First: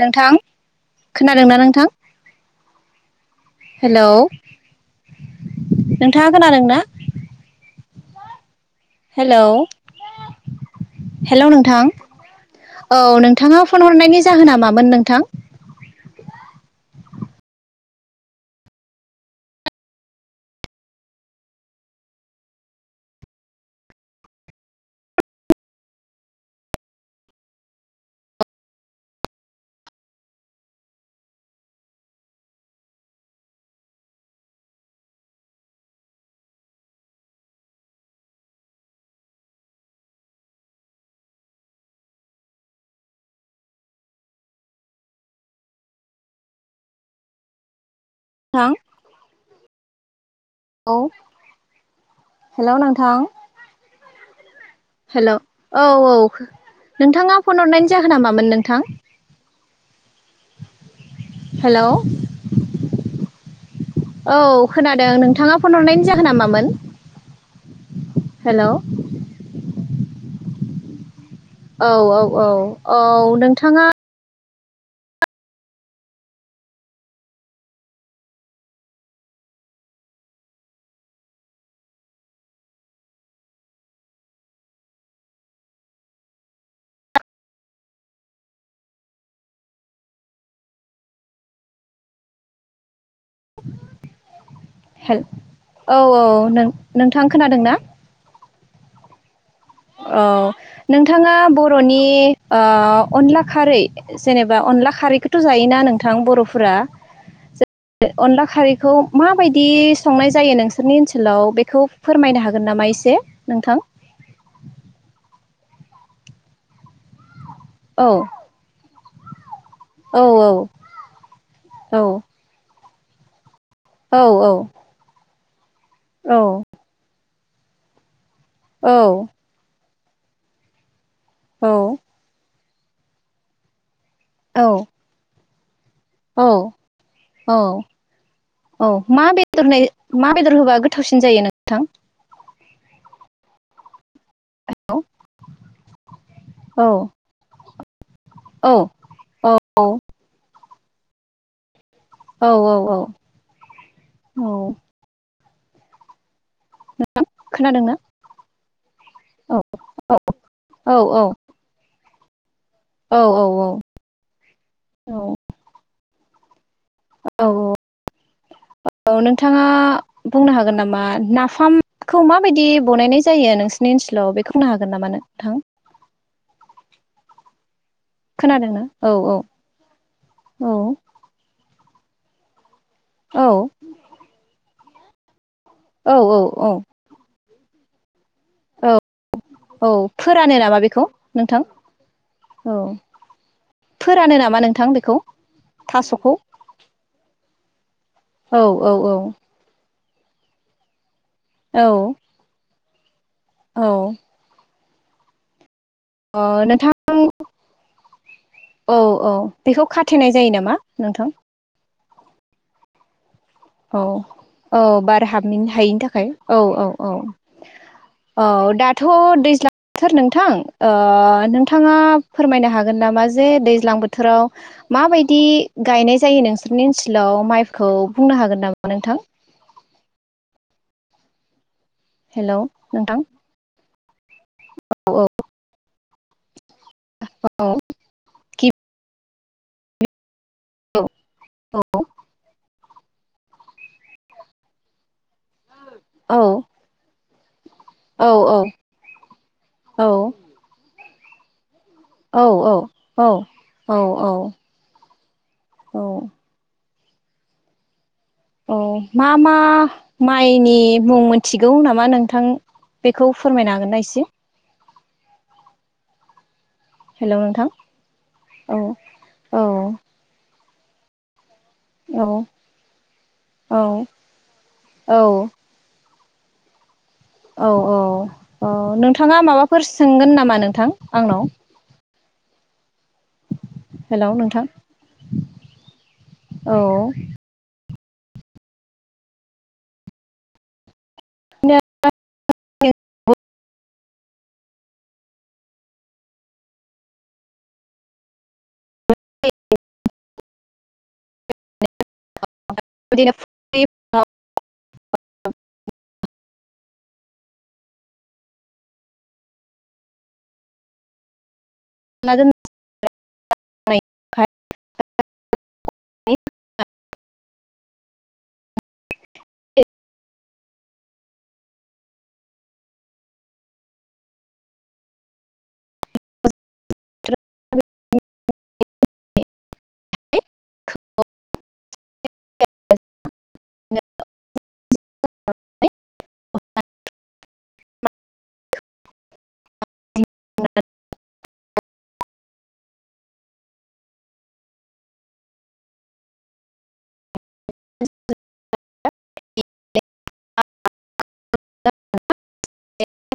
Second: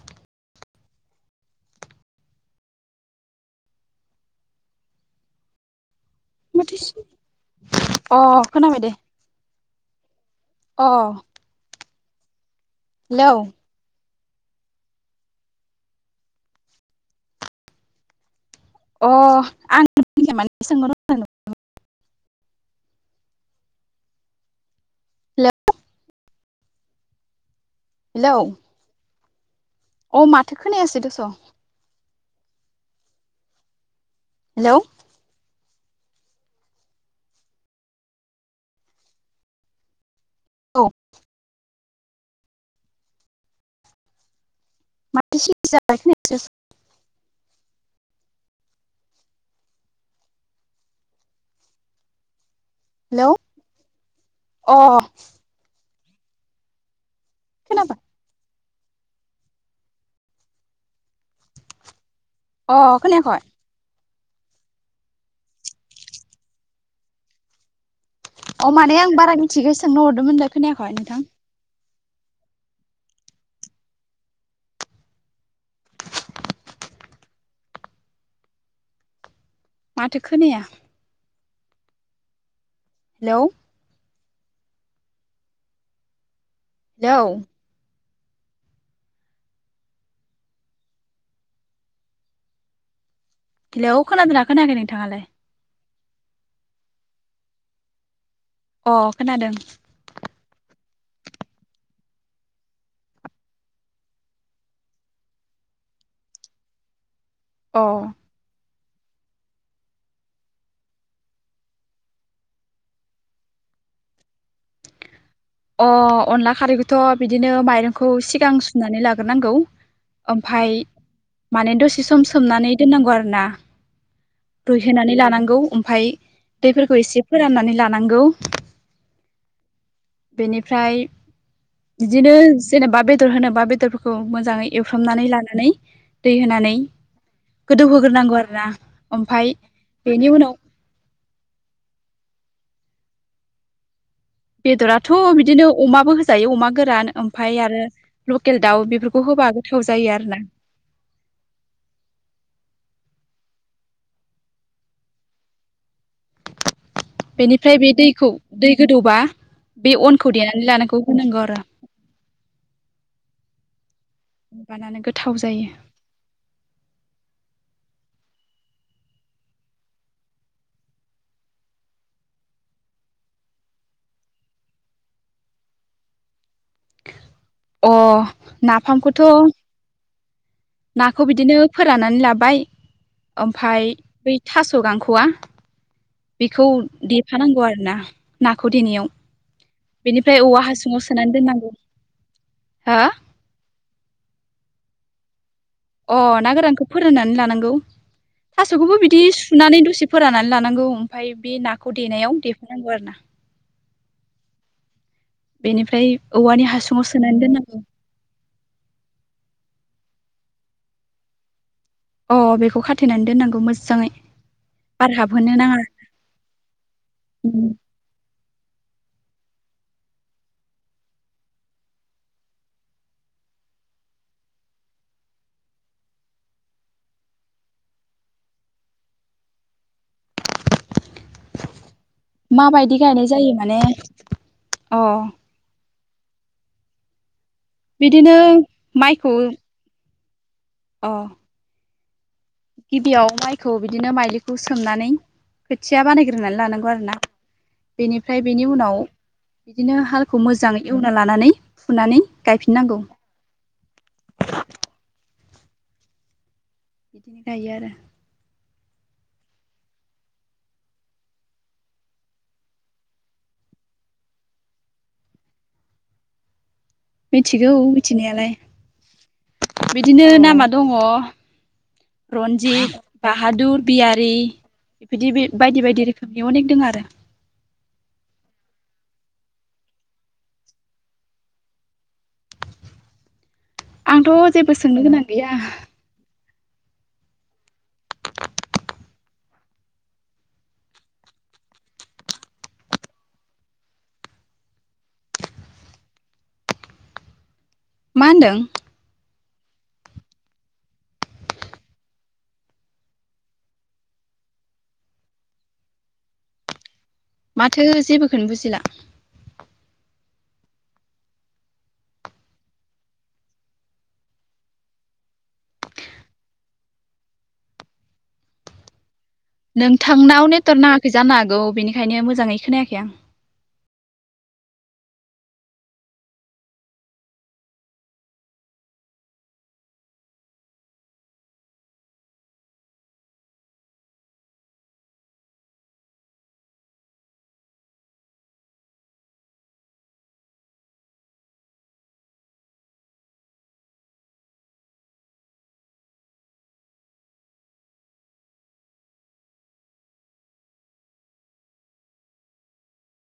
नोंथां खोनादों ना नोंथां? हेलौ नोंथाङा खोनादों ना? अ खोनाबाय दे हेलौ अ हेलौ नोंथां। औ हेलौ नोंथाङा फन हरनायनि जाहोना मामोन नोंथां? अ आं [unintelligible] हेलौ। अ माथो खोनायासै दसं। हेलौ। औ। माथो सिरि जालायखो [unintelligible] हां औ हेल' नोंथां हेलौ अ ‌ हेलौ औ औ नोंथाङा फन हरनायनि खोनाबाय जाहोना मामोन नों थां हेलौ, अ खोनायाखै औ खोनादों नोंथाङा फन हरनायनि जाहोना मामोन हेलौ अ माने आं बारा मिथिगो सोंनो हरदोंमोन खोनायाखै औ औ औ औ नोंथाङा माथो खोनाया हेलौ, हेलौ हेलौ खोनादोंना खोनाखै हेल नोंथाङालाय औ औ नोंथां खोनादों ना अ खोनादों। औ नोंथाङा बर'नि अनला खारै जेनेबा अन अनला खारैखौथ' जायोना नोंथां बर'फोरा अ अनला खारै बेखौ माबायदि संनाय जायो नोंसोरनि ओनसोलाव बेखौ फोरमायनो हागोन नामा एसे नोंथां [inaudible] अ अनला खारैखौथ' बिदिनो औ माइरंखौ सिगां सुनानै लाग्रोनांगौ औ ओमफाय माने औ दसे सम सोमनानै दोननांगौ आरो ना औ रुइहोनानै लानांगौ ओमफाय औ दैफोरखौ एसे फोराननानै लानांगौ औ बेनिफ्राय औ बिदिनो जेनेबा बेदर होनोबा बेदर खौ मोजाङै औ एवफ्रामनानै लानानै दै होनानै औ गोदौहोग्रोनांगौ आरोना औ मा ओमफाय बेदर होनाय मा बेनि बेदर उनाव होबा गोथावसिन जायो नोंथां औ बेदराथ' बिदिनो अमाबो होजायो अमा औ गोरान ओमफाय आरो लकेल औ दाउ बेफोरखौ होबा औ गोथाव जायो आरोना औ औ औ औ बेनिफ्राय बे खोनादोंना दैखौ दै गोदौबा औ बे औ अनखौ देनानै औ लानांगौ होनांगौ आरोबाव औ माबानानो औ गोथाव जायो। औ औ औ नोंथाङा बुंनो हागोन नामा नाफामखौ माबायदि बनायनाय जायो नोंसिनि ओन सोलाव बेखौ होगो हागोन नामा नोंथां अ खोनादोंना औ नाफामखौथ' औ औ नाखौ बिदिनो फोराननानै लाबाय औ ओमफाय बै थास' स' गांख'वा औ औ औ खानांगौ आरोना नाखौ देनायाव औ बेनिफ्राय फोरानो औवा नामा बेखौ हासुङाव सोनानै नोंथां दोननांगौ। औ हो फोरानो नामा नोंथां बेखौ अ थास'खौ ना गोरानखौ फोराननानै लानांगौ औ औ थास'खौबो औ बिदि सुनानै दसे फोराननानै लानांगौ ओमफाय बे औ नाखौ देनायाव देफानांगौ आरोना औ बेनिफ्राय औ औवानि हासुङाव नोंथां सोनानै दोननांगौ औ औ बेखौ खा थैनाय जायो नामा नोंथां अ बेखौ खाथायनानै दोननांगौ औ मोजाङै औ बार हाबहोनो हाबनो नाङा हायैनि थाखाय औ औ औ औ दाथ' दैज्लां थोर नोंथां ओ नोंथाङा फोरमायनो हागोन नामा जे दैज्लां बोथोराव माबायदि गायनाय जायो नोंसोरनि ओनसोलाव माइखौ बुंनो हागोन नामा नोंथां हेलौ माबायदि नोंथां गायनाय जायो माने अ औ बिदिनो माइखौ औ गिबियाव माइखौ बिदिनो माइलिखौ सोमनानै खोथिया औ बानायग्रोनानै लानांगौ आरो ना औ बेनिफ्राय बेनि उनाव बिदिनो औ हालखौ मोजाङै एवना लानानै फुनानै औ गायफिननांगौ औ-औ-औ-औ-औ बिदिनो गायो आरो औ मा मा माइनि मुं मोनथिगौ नामा नोंथां बेखौ फोरमायनो हागोना एसे हेलौ नोंथां मिथिगौ मिथिनायालाय औ औ बिदिनो नामा दङ औ रनजित बाहादुर औ बियारि बिदि औ बायदि बायदि रोखोम बे अनेक दङ आरो औ औ-औ नोंथाङा माबाफोर सोंगोन नामा नोंथां आंनाव हेलौ आंथ' नोंथां जेबो सोंनो गोनां गैया औ आ मा होनदों [unintelligible] [unintelligible] माथो जेबोखौनो बुजिला [unintelligible] [unintelligible] नोंथांनाव नेटरक नाङाखै जानो हागौ बेनिखायनो मोजाङै खोनायाखै आं [unintelligible] [unintelligible] [unintelligible] [unintelligible] [unintelligible] [unintelligible] [unintelligible]